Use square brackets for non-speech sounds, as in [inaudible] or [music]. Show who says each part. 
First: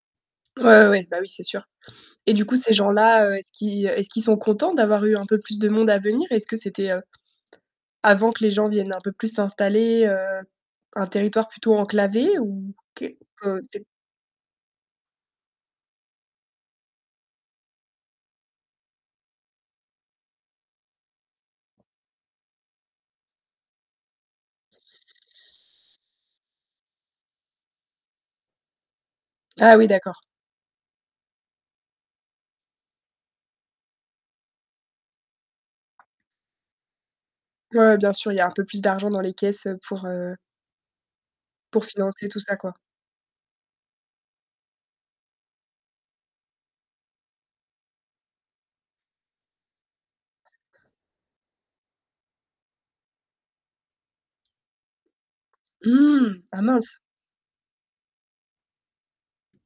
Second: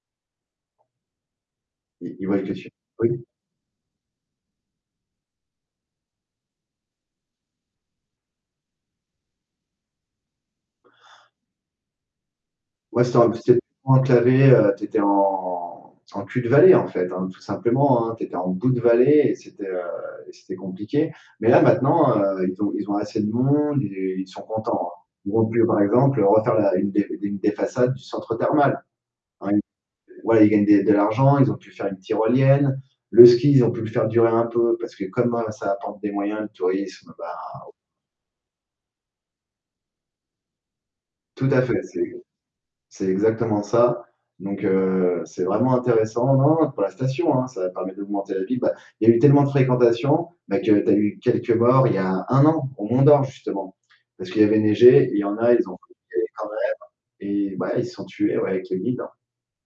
Speaker 1: Ouais, ouais, ouais, bah oui, c'est sûr,
Speaker 2: Ils ils
Speaker 1: et
Speaker 2: voyaient
Speaker 1: du
Speaker 2: que
Speaker 1: coup
Speaker 2: tu
Speaker 1: ces
Speaker 2: Oui.
Speaker 1: gens-là, heu, est-ce qu'ils est-ce qu'ils sont contents d'avoir eu un peu plus de monde à venir? Est-ce que c'était, heu, avant que les gens viennent un peu plus s'installer, heu, un territoire plutôt enclavé ou?
Speaker 2: Ouais, c'était
Speaker 1: Qué
Speaker 2: en plus, c'é
Speaker 1: que c'est
Speaker 2: trop enclavé, heu, tu étais en en cul-de-vallée en fait, hein, tout simplement, hein, tu étais en bout de vallée et c'était, heu, et c'était compliqué, mais là maintenant, heu, ils ont ils ont assez de monde, ils, heu, ils sont contents, hein. Ils ont pu, heu, par exemple, heu, refaire la une des, d une des façades du centre thermal.. [unintelligible]
Speaker 1: Ah oui d'accord.
Speaker 2: Voilà, ils gagnent des de l'argent, ils ont pu faire une tyrolienne. Le ski, ils ont pu le faire durer un peu, parce que comme, heu, ça apporte des moyens de tourisme, bah au
Speaker 1: Ouais, bien sûr, il y a un peu plus d'argent dans les caisses, heu, pour heu
Speaker 2: Tout à fait,
Speaker 1: pour
Speaker 2: c'est
Speaker 1: financer tout ça, quoi.
Speaker 2: c'est exactement ça, donc, heu, c'est vraiment intéressant, non, non, pour la station hein, ça va permettre d'augmenter la vie. Bah, il y a eu tellement de fréquentation, bah que tu as eu quelques morts il y a un an, au Mont-Dore justement. Parce qu'il avait neigé, et il y en a, ils ont pris le télé
Speaker 1: Mmh!
Speaker 2: quand
Speaker 1: Ah mince!
Speaker 2: même, et bah ouais ils se sont tués, ouais, avec les guides.